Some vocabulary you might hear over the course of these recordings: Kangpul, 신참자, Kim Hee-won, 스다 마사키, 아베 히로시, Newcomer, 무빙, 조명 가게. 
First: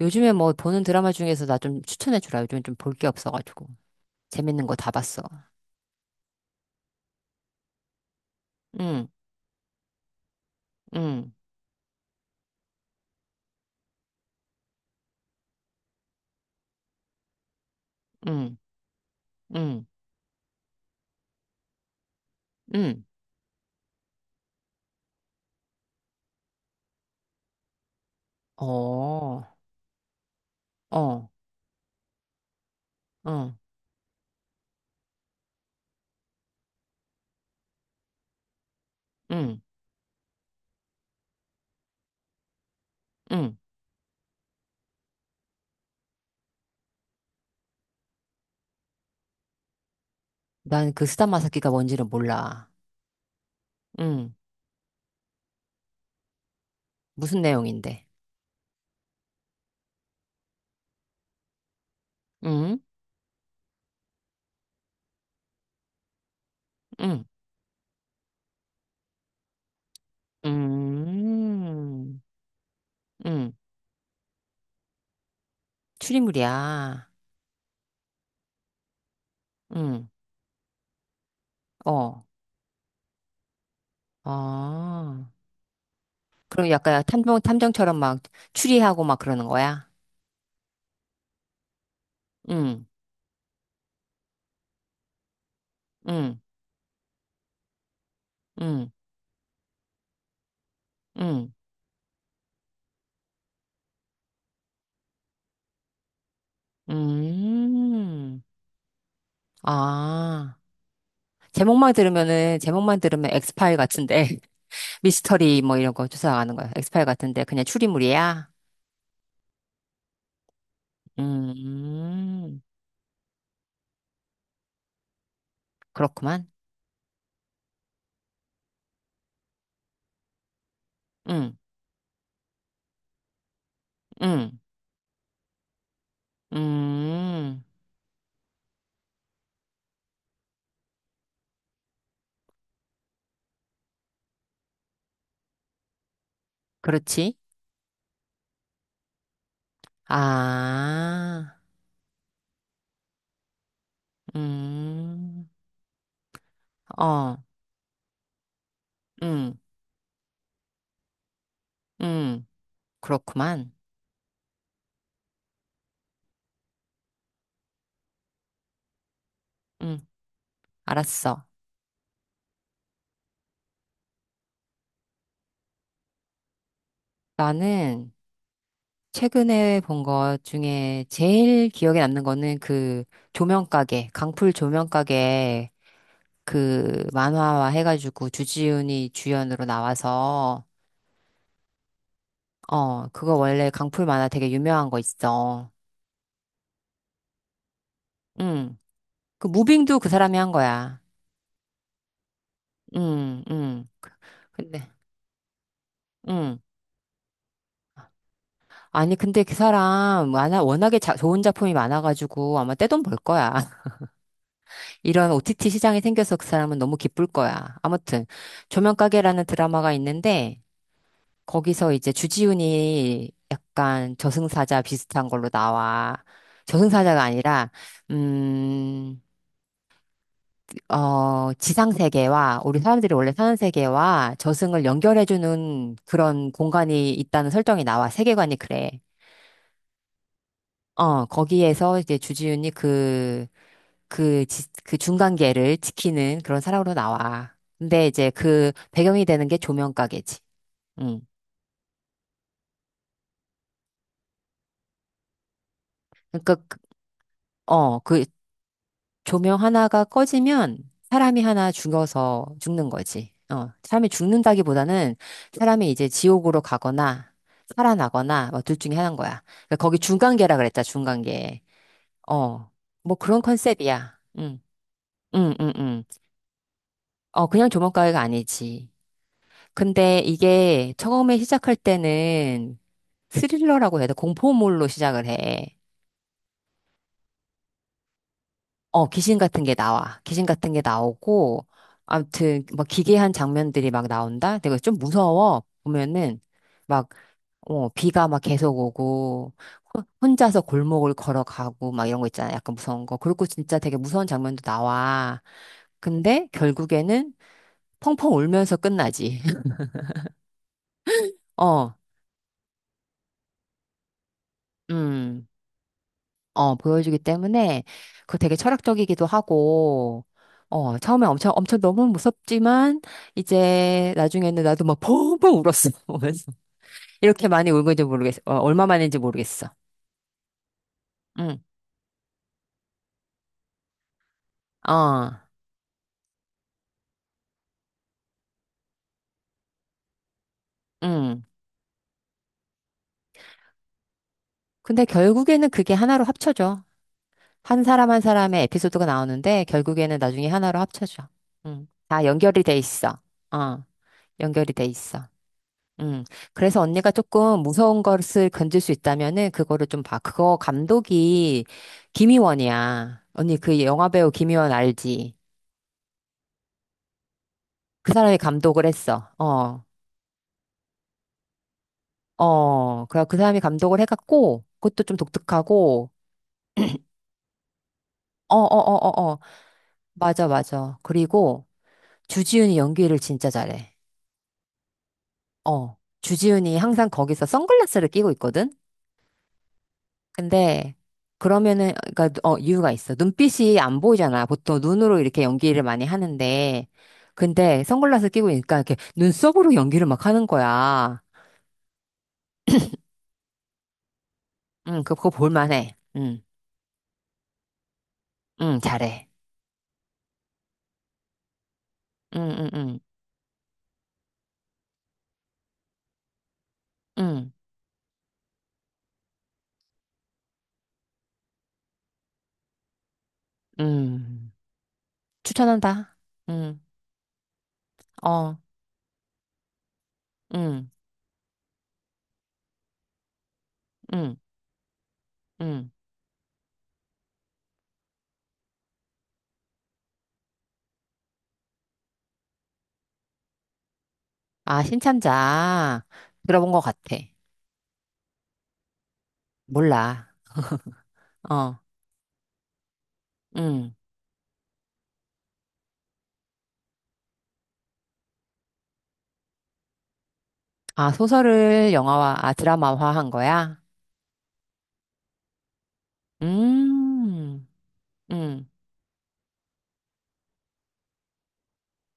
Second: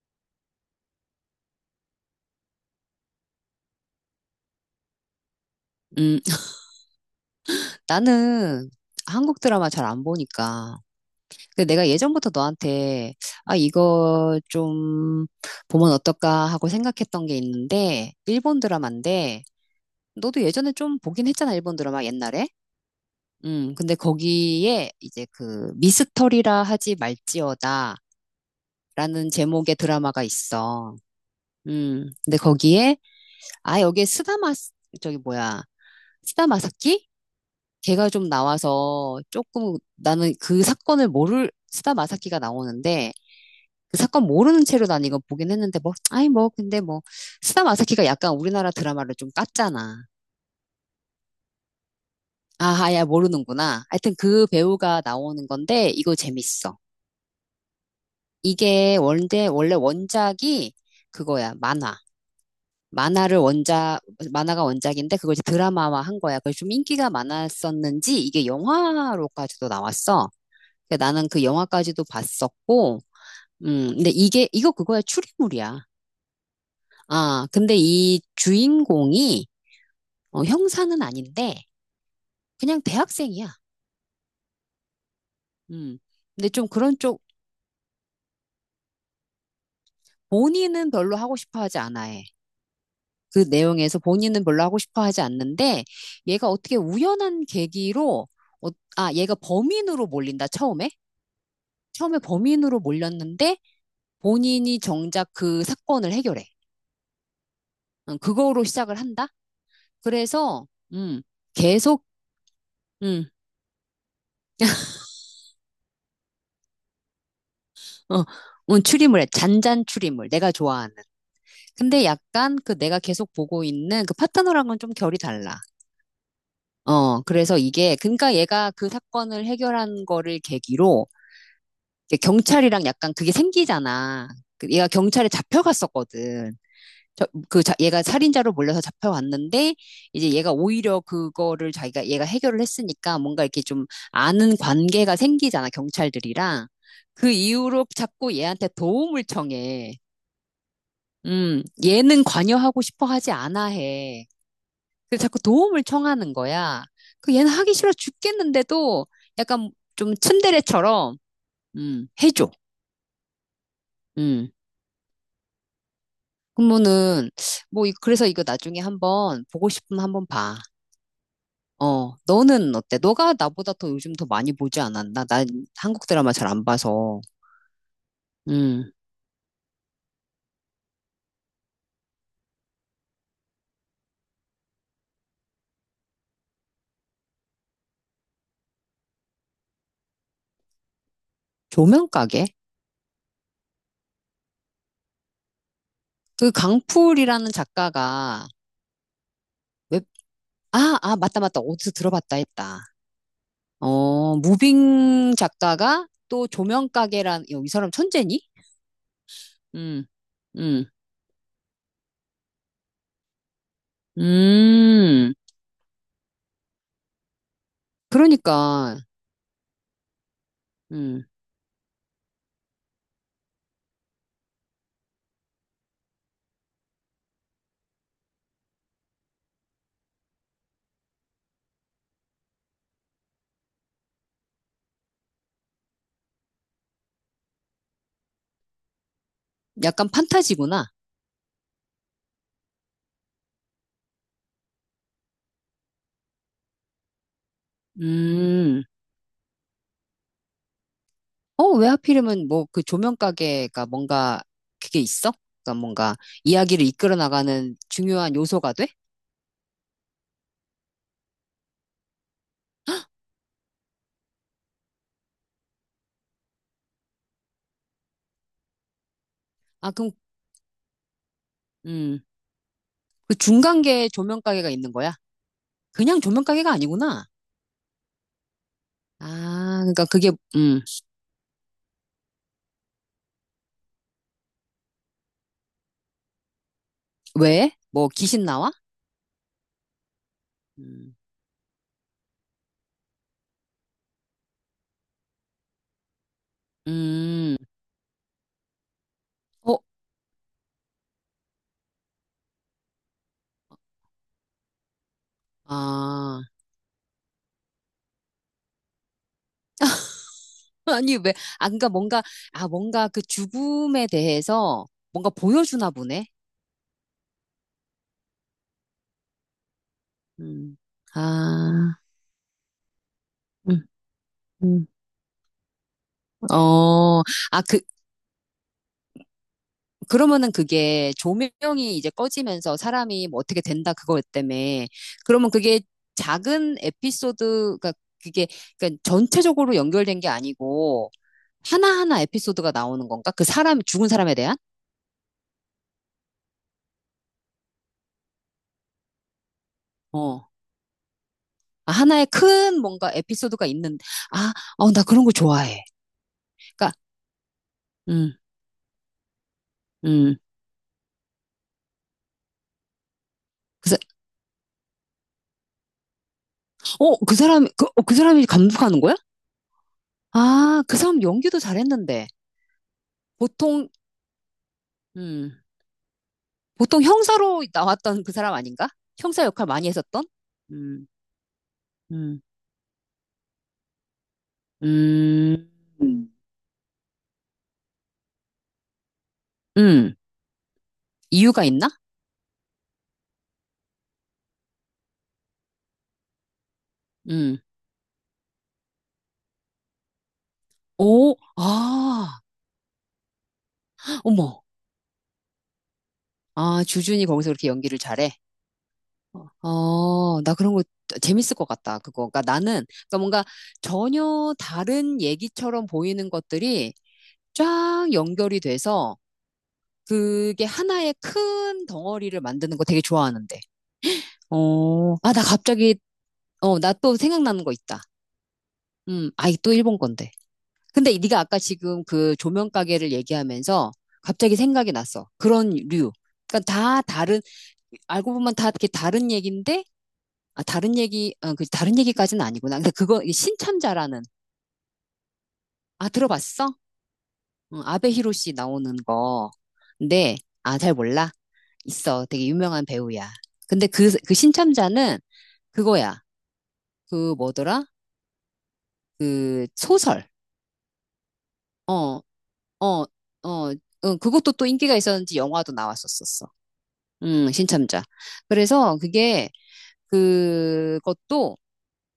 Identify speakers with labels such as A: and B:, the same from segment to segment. A: 요즘에 뭐 보는 드라마 중에서 나 좀 추천해 주라. 요즘에 좀 볼 게 없어가지고. 재밌는 거 다 봤어.
B: 음, 나는
A: 응,
B: 한국 드라마 잘 안 보니까.
A: 응,
B: 근데 내가 예전부터 너한테, 아, 이거 좀 보면 어떨까 하고 생각했던 게 있는데,
A: 응,
B: 일본 드라마인데,
A: 응,
B: 너도 예전에 좀 보긴 했잖아, 일본 드라마 옛날에.
A: 응.
B: 근데 거기에 이제 그 미스터리라 하지 말지어다라는
A: 어,
B: 제목의 드라마가 있어.
A: 어,
B: 근데 거기에,
A: 응,
B: 아, 여기에 저기 뭐야, 스다마사키? 걔가 좀 나와서
A: 응,
B: 조금 나는 그 사건을 모를 스다 마사키가 나오는데
A: 응.
B: 그 사건 모르는 채로 난 이거 보긴 했는데 뭐 아이 뭐 근데 뭐 스다 마사키가 약간 우리나라 드라마를 좀 깠잖아.
A: 난 그 스타마사키가 뭔지는 몰라.
B: 아야 모르는구나. 하여튼
A: 응.
B: 그 배우가 나오는 건데 이거 재밌어.
A: 무슨 내용인데?
B: 이게 원래 원작이 그거야 만화.
A: 응,
B: 만화를 원작 만화가 원작인데 그걸 이제 드라마화 한 거야. 그래서 좀 인기가
A: 응,
B: 많았었는지 이게 영화로까지도 나왔어. 그러니까 나는 그 영화까지도
A: 응,
B: 봤었고,
A: 응.
B: 근데 이거 그거야, 추리물이야.
A: 추리물이야.
B: 아, 근데 이 주인공이,
A: 응,
B: 어, 형사는 아닌데,
A: 어,
B: 그냥 대학생이야.
A: 어.
B: 음, 근데 좀
A: 그럼
B: 그런
A: 약간
B: 쪽,
A: 탐정, 탐정처럼 막 추리하고 막 그러는 거야?
B: 본인은 별로 하고 싶어 하지 않아 해.
A: 응,
B: 그 내용에서 본인은 별로 하고 싶어 하지 않는데,
A: 응,
B: 얘가 어떻게 우연한 계기로, 어,
A: 응,
B: 아, 얘가 범인으로 몰린다, 처음에?
A: 응.
B: 처음에 범인으로 몰렸는데, 본인이 정작 그 사건을 해결해. 어,
A: 음.
B: 그거로 시작을 한다?
A: 아.
B: 그래서, 음,
A: 제목만
B: 계속,
A: 들으면은, 제목만
B: 음,
A: 들으면 엑스파일 같은데, 미스터리 뭐 이런 거 조사하는 거야. 엑스파일 같은데, 그냥
B: 어,
A: 추리물이야?
B: 추리물에, 잔잔 추리물, 내가 좋아하는. 근데 약간
A: 음.
B: 그 내가 계속 보고 있는 그 파타노랑은 좀 결이 달라.
A: 그렇구만.
B: 어, 그래서 이게, 그러니까 얘가 그 사건을 해결한 거를 계기로,
A: 응,
B: 이 경찰이랑 약간 그게 생기잖아.
A: 응,
B: 그 얘가 경찰에 잡혀갔었거든.
A: 음.
B: 얘가 살인자로 몰려서 잡혀왔는데, 이제 얘가 오히려 그거를 자기가, 얘가 해결을 했으니까 뭔가 이렇게 좀 아는 관계가 생기잖아, 경찰들이랑. 그
A: 그렇지.
B: 이후로 자꾸 얘한테 도움을 청해.
A: 아.
B: 얘는 관여하고 싶어 하지 않아 해. 그래서 자꾸
A: 음.
B: 도움을 청하는 거야. 그
A: 어,
B: 얘는 하기 싫어 죽겠는데도
A: 응,
B: 약간 좀 츤데레처럼,
A: 응.
B: 해줘.
A: 그렇구만.
B: 음. 그러면은, 뭐, 그래서 이거 나중에 한번 보고 싶으면
A: 응,
B: 한번 봐.
A: 알았어.
B: 어, 너는 어때? 너가 나보다 더 요즘 더 많이 보지 않았나? 난 한국 드라마 잘 안 봐서.
A: 나는,
B: 음,
A: 최근에 본 것 중에 제일 기억에 남는 거는 그 조명가게, 강풀 조명가게 그 만화화 해가지고 주지훈이 주연으로 나와서
B: 조명가게?
A: 어, 그거 원래 강풀 만화 되게 유명한 거 있어.
B: 그 강풀이라는 작가가
A: 응. 그 무빙도
B: 웹,
A: 그 사람이 한
B: 아,
A: 거야.
B: 아, 맞다, 맞다. 어디서 들어봤다 했다.
A: 응, 응.
B: 어,
A: 근데,
B: 무빙 작가가 또
A: 응.
B: 조명가게란, 야, 이 사람 천재니?
A: 아니, 근데 그
B: 음,
A: 사람 만화
B: 음,
A: 워낙에 좋은 작품이 많아가지고 아마 떼돈 벌 거야. 이런
B: 음.
A: OTT 시장이 생겨서 그 사람은 너무 기쁠 거야. 아무튼
B: 그러니까,
A: 조명가게라는 드라마가 있는데
B: 음,
A: 거기서 이제 주지훈이 약간 저승사자 비슷한 걸로 나와. 저승사자가 아니라 음, 어, 지상세계와 우리 사람들이 원래 사는 세계와 저승을 연결해주는 그런 공간이 있다는 설정이 나와. 세계관이 그래.
B: 약간 판타지구나.
A: 어, 거기에서 이제 주지훈이 그 중간계를 지키는 그런 사람으로 나와. 근데 이제 그
B: 음.
A: 배경이 되는 게 조명 가게지. 응.
B: 어, 왜 하필이면 뭐 그 조명 가게가 뭔가 그게 있어? 그러니까 뭔가
A: 그러니까, 그-
B: 이야기를 이끌어 나가는
A: 어, 그
B: 중요한 요소가 돼?
A: 조명 하나가 꺼지면 사람이 하나 죽어서 죽는 거지. 어, 사람이 죽는다기보다는 사람이 이제 지옥으로 가거나 살아나거나 뭐 둘 중에 하나인 거야. 그러니까
B: 아,
A: 거기
B: 그럼
A: 중간계라 그랬다, 중간계.
B: 음.
A: 어, 뭐
B: 그
A: 그런
B: 중간계
A: 컨셉이야.
B: 조명
A: 응,
B: 가게가 있는 거야?
A: 응, 응, 응.
B: 그냥 조명 가게가 아니구나.
A: 어, 그냥 조명가게가 아니지.
B: 아, 그러니까
A: 근데
B: 그게
A: 이게 처음에 시작할 때는 스릴러라고 해야 돼. 공포물로 시작을 해.
B: 왜? 뭐 귀신 나와?
A: 어, 귀신 같은 게 나와. 귀신 같은 게
B: 음.
A: 나오고, 아무튼, 막 기괴한 장면들이 막 나온다? 내가 좀 무서워. 보면은, 막,
B: 음.
A: 어, 비가 막 계속 오고,
B: 어,
A: 혼자서 골목을 걸어가고, 막 이런 거 있잖아. 약간 무서운 거. 그리고 진짜 되게 무서운 장면도 나와.
B: 아.
A: 근데 결국에는 펑펑 울면서 끝나지.
B: 아니 왜? 아, 그러니까
A: 어,
B: 뭔가 아, 뭔가 그 죽음에 대해서 뭔가
A: 음.
B: 보여주나 보네.
A: 어, 보여주기 때문에 그거 되게 철학적이기도 하고,
B: 음.
A: 어, 처음에 엄청, 엄청
B: 아.
A: 너무 무섭지만,
B: 음.
A: 이제 나중에는 나도
B: 음.
A: 막 펑펑 울었어, 보면서.
B: 어.
A: 이렇게
B: 아,
A: 많이
B: 그,
A: 울고인지 모르겠어. 어, 얼마 만인지 모르겠어.
B: 그러면은 그게
A: 응,
B: 조명이 이제 꺼지면서 사람이 뭐 어떻게 된다 그거 때문에
A: 어,
B: 그러면 그게 작은 에피소드가 그게 그러니까 전체적으로 연결된 게 아니고
A: 응.
B: 하나하나 에피소드가 나오는 건가? 그 사람 죽은 사람에 대한
A: 근데 결국에는 그게 하나로 합쳐져. 한 사람 한 사람의 에피소드가 나오는데, 결국에는 나중에
B: 어
A: 하나로 합쳐져. 응.
B: 아,
A: 다
B: 하나의
A: 연결이 돼
B: 큰 뭔가
A: 있어.
B: 에피소드가
A: 어,
B: 있는 아,
A: 연결이 돼
B: 어, 나 그런
A: 있어.
B: 거 좋아해.
A: 음. 그래서
B: 그러니까
A: 언니가 조금 무서운
B: 음,
A: 것을 건질 수 있다면은 그거를 좀 봐.
B: 음.
A: 그거 감독이 김희원이야. 언니 그
B: 그래서
A: 영화배우 김희원 알지?
B: 어, 그 사람 그, 어,
A: 그
B: 그
A: 사람이
B: 사람이
A: 감독을
B: 감독하는 거야?
A: 했어. 어.
B: 아, 그 사람 연기도 잘했는데
A: 어. 그래 그 사람이
B: 보통
A: 감독을 해갖고 그것도 좀
B: 음.
A: 독특하고
B: 보통 형사로 나왔던 그 사람
A: 어, 어,
B: 아닌가?
A: 어, 어, 어.
B: 형사 역할 많이 했었던?
A: 맞아, 맞아.
B: 음,
A: 그리고
B: 음,
A: 주지훈이 연기를 진짜 잘해.
B: 음,
A: 어. 주지훈이 항상 거기서 선글라스를 끼고 있거든?
B: 음.
A: 근데
B: 이유가 있나?
A: 그러면은 그러니까 어 이유가 있어. 눈빛이 안 보이잖아. 보통 눈으로 이렇게 연기를 많이 하는데
B: 음.
A: 근데 선글라스 끼고 있으니까 이렇게 눈썹으로 연기를 막 하는 거야.
B: 오, 아, 어머.
A: 응, 그거 볼만해. 응,
B: 아, 주준이 거기서 그렇게 연기를 잘해.
A: 응, 잘해.
B: 어, 나 그런 거 재밌을 것 같다. 그거.
A: 응,
B: 그러니까
A: 응,
B: 나는,
A: 응,
B: 그러니까 뭔가 전혀 다른 얘기처럼 보이는 것들이
A: 응,
B: 쫙 연결이 돼서 그게 하나의 큰 덩어리를 만드는 거 되게 좋아하는데.
A: 응.
B: 어, 아, 나 갑자기,
A: 추천한다.
B: 어,
A: 응,
B: 나 또 생각나는 거 있다.
A: 어,
B: 아이, 또 일본 건데.
A: 응,
B: 근데 네가 아까 지금 그 조명 가게를 얘기하면서
A: 응,
B: 갑자기 생각이 났어. 그런
A: 응.
B: 류. 그러니까 다 다른, 알고 보면 다 이렇게 다른 얘기인데, 아, 다른 얘기, 어, 그 다른 얘기까지는 아니구나. 근데 그거, 이 신참자라는,
A: 아, 신참자
B: 아, 들어봤어?
A: 들어본 것 같아.
B: 응, 아베 히로시 나오는 거.
A: 몰라.
B: 근데, 아, 잘 몰라.
A: 어,
B: 있어. 되게 유명한 배우야. 근데
A: 응.
B: 그, 그 신참자는 그거야. 그 뭐더라? 그 소설.
A: 아, 소설을
B: 어,
A: 영화화, 아,
B: 어,
A: 드라마화한
B: 어,
A: 거야?
B: 응, 그것도 또 인기가 있었는지 영화도 나왔었었어.
A: 음.
B: 신참자.
A: 음,
B: 그래서 그게, 그것도,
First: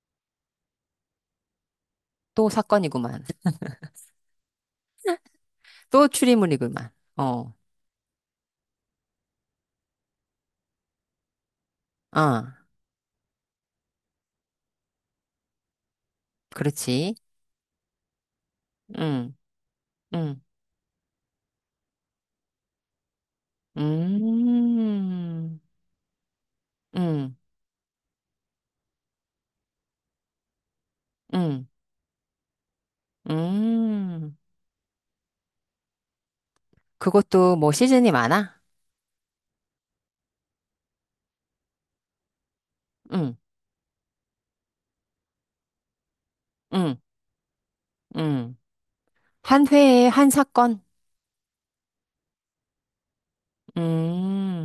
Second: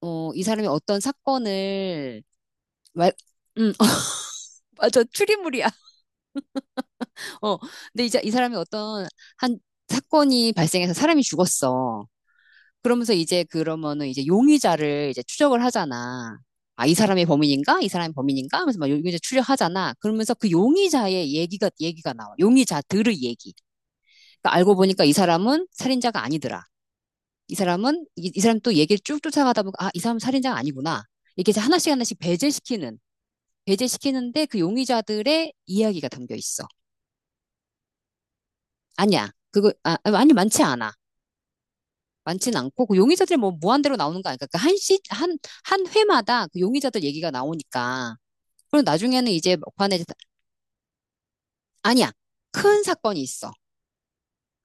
B: 어, 이 사람이 어떤 사건을,
A: 또
B: 말,
A: 사건이구만.
B: 음, 맞아, 추리물이야.
A: 또 추리물이구만. 어,
B: 어, 근데 이제 이 사람이 어떤 한 사건이 발생해서 사람이 죽었어.
A: 아,
B: 그러면서 이제 그러면은 이제 용의자를 이제 추적을 하잖아. 아, 이
A: 그렇지.
B: 사람이 범인인가? 이 사람이 범인인가? 하면서 막 용의자
A: 응
B: 추적하잖아. 그러면서
A: 응
B: 그 용의자의 얘기가 나와. 용의자들의 얘기. 그러니까 알고 보니까 이
A: 음,
B: 사람은 살인자가 아니더라.
A: 응
B: 이 사람은 이 사람 또 얘기를 쭉 쫓아가다 보니까 아, 이 사람 살인자가 아니구나. 이렇게 이제
A: 응
B: 하나씩 하나씩
A: 음.
B: 배제시키는데 그 용의자들의 이야기가 담겨 있어.
A: 그것도 뭐 시즌이 많아?
B: 아니야. 아니 많지 않아. 많진 않고 그
A: 응
B: 용의자들이 뭐 무한대로 나오는 거 아니까 한 회마다 그
A: 응
B: 용의자들 얘기가 나오니까.
A: 응
B: 그리고 나중에는 이제
A: 한
B: 막판에 이제
A: 회에 한 사건?
B: 아니야. 큰 사건이 있어.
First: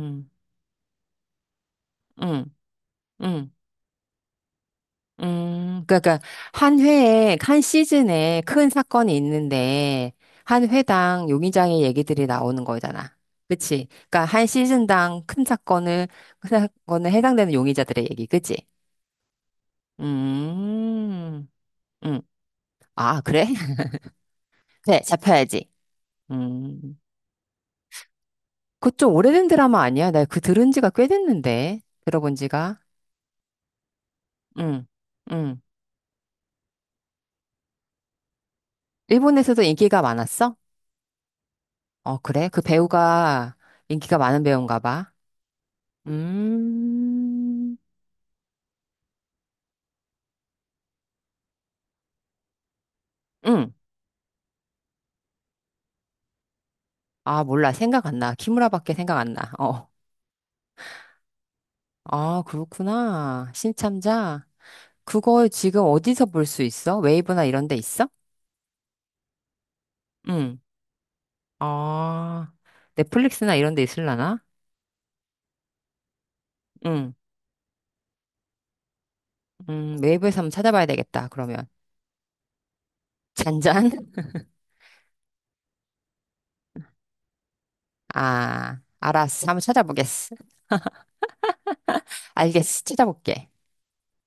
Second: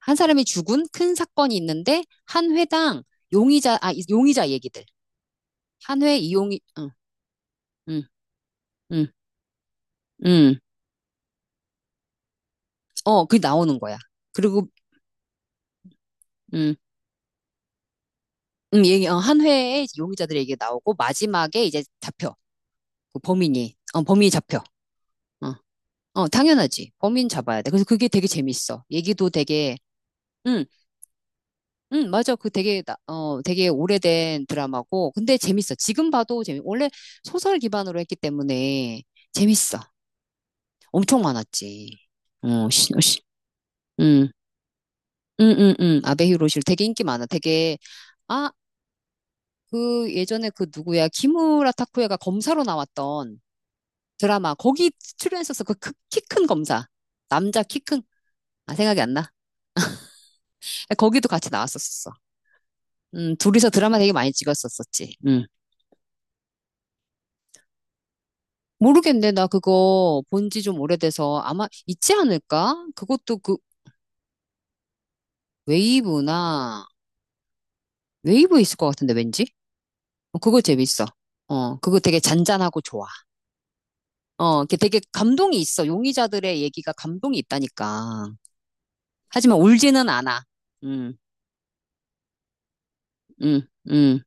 B: 한 사람이 죽은 큰 사건이 있는데
A: 응
B: 한 회당
A: 응
B: 용의자 얘기들
A: 그러니까 한
B: 응,
A: 회에 한
B: 응,
A: 시즌에 큰
B: 응,
A: 사건이 있는데
B: 응.
A: 한 회당 용의자의 얘기들이 나오는 거잖아.
B: 어, 그게 나오는
A: 그치?
B: 거야.
A: 그러니까 한
B: 그리고,
A: 시즌당 큰 사건을 큰
B: 응,
A: 사건에 해당되는 용의자들의 얘기, 그치?
B: 응, 얘기, 어, 한 회에 용의자들 얘기 나오고,
A: 음,
B: 마지막에 이제
A: 음,
B: 잡혀. 그
A: 아 그래?
B: 범인이, 어, 범인이 잡혀.
A: 그래,
B: 어,
A: 잡혀야지.
B: 어, 당연하지.
A: 음,
B: 범인 잡아야 돼. 그래서 그게 되게 재밌어.
A: 그 좀
B: 얘기도
A: 오래된
B: 되게,
A: 드라마 아니야? 나 그
B: 응,
A: 들은 지가 꽤 됐는데
B: 응,
A: 들어본
B: 맞아. 그
A: 지가.
B: 되게, 어, 되게 오래된
A: 응,
B: 드라마고, 근데
A: 응.
B: 재밌어. 지금 봐도 재밌, 원래 소설 기반으로 했기 때문에
A: 일본에서도
B: 재밌어.
A: 인기가 많았어?
B: 엄청 많았지.
A: 어 그래? 그
B: 어, 씨, 어, 씨.
A: 배우가 인기가
B: 응
A: 많은 배우인가 봐.
B: 응응응 아베 히로실 되게 인기 많아.
A: 음,
B: 되게 아 그 예전에 그 누구야 키무라 타쿠야가 검사로 나왔던
A: 응.
B: 드라마 거기 출연했었어. 그 키 큰 검사
A: 아,
B: 남자
A: 몰라.
B: 키 큰
A: 생각 안 나.
B: 아
A: 키무라밖에
B: 생각이 안
A: 생각
B: 나.
A: 안 나. 어.
B: 거기도 같이 나왔었었어.
A: 아, 그렇구나.
B: 둘이서 드라마 되게 많이
A: 신참자.
B: 찍었었었지.
A: 그거 지금 어디서 볼 수 있어? 웨이브나 이런 데 있어?
B: 모르겠네 나 그거 본
A: 응.
B: 지 좀 오래돼서 아마 있지
A: 아,
B: 않을까? 그것도
A: 넷플릭스나
B: 그
A: 이런 데 있으려나?
B: 웨이브나
A: 응.
B: 웨이브 있을 것 같은데 왠지
A: 웨이브에서
B: 어,
A: 한번
B: 그거
A: 찾아봐야
B: 재밌어.
A: 되겠다. 그러면.
B: 어 그거 되게 잔잔하고 좋아.
A: 잔잔?
B: 어, 이게 되게 감동이 있어. 용의자들의 얘기가 감동이 있다니까.
A: 아, 알았어.
B: 하지만
A: 한번
B: 울지는
A: 찾아보겠어.
B: 않아. 음,
A: 알겠어. 찾아볼게.
B: 음, 음.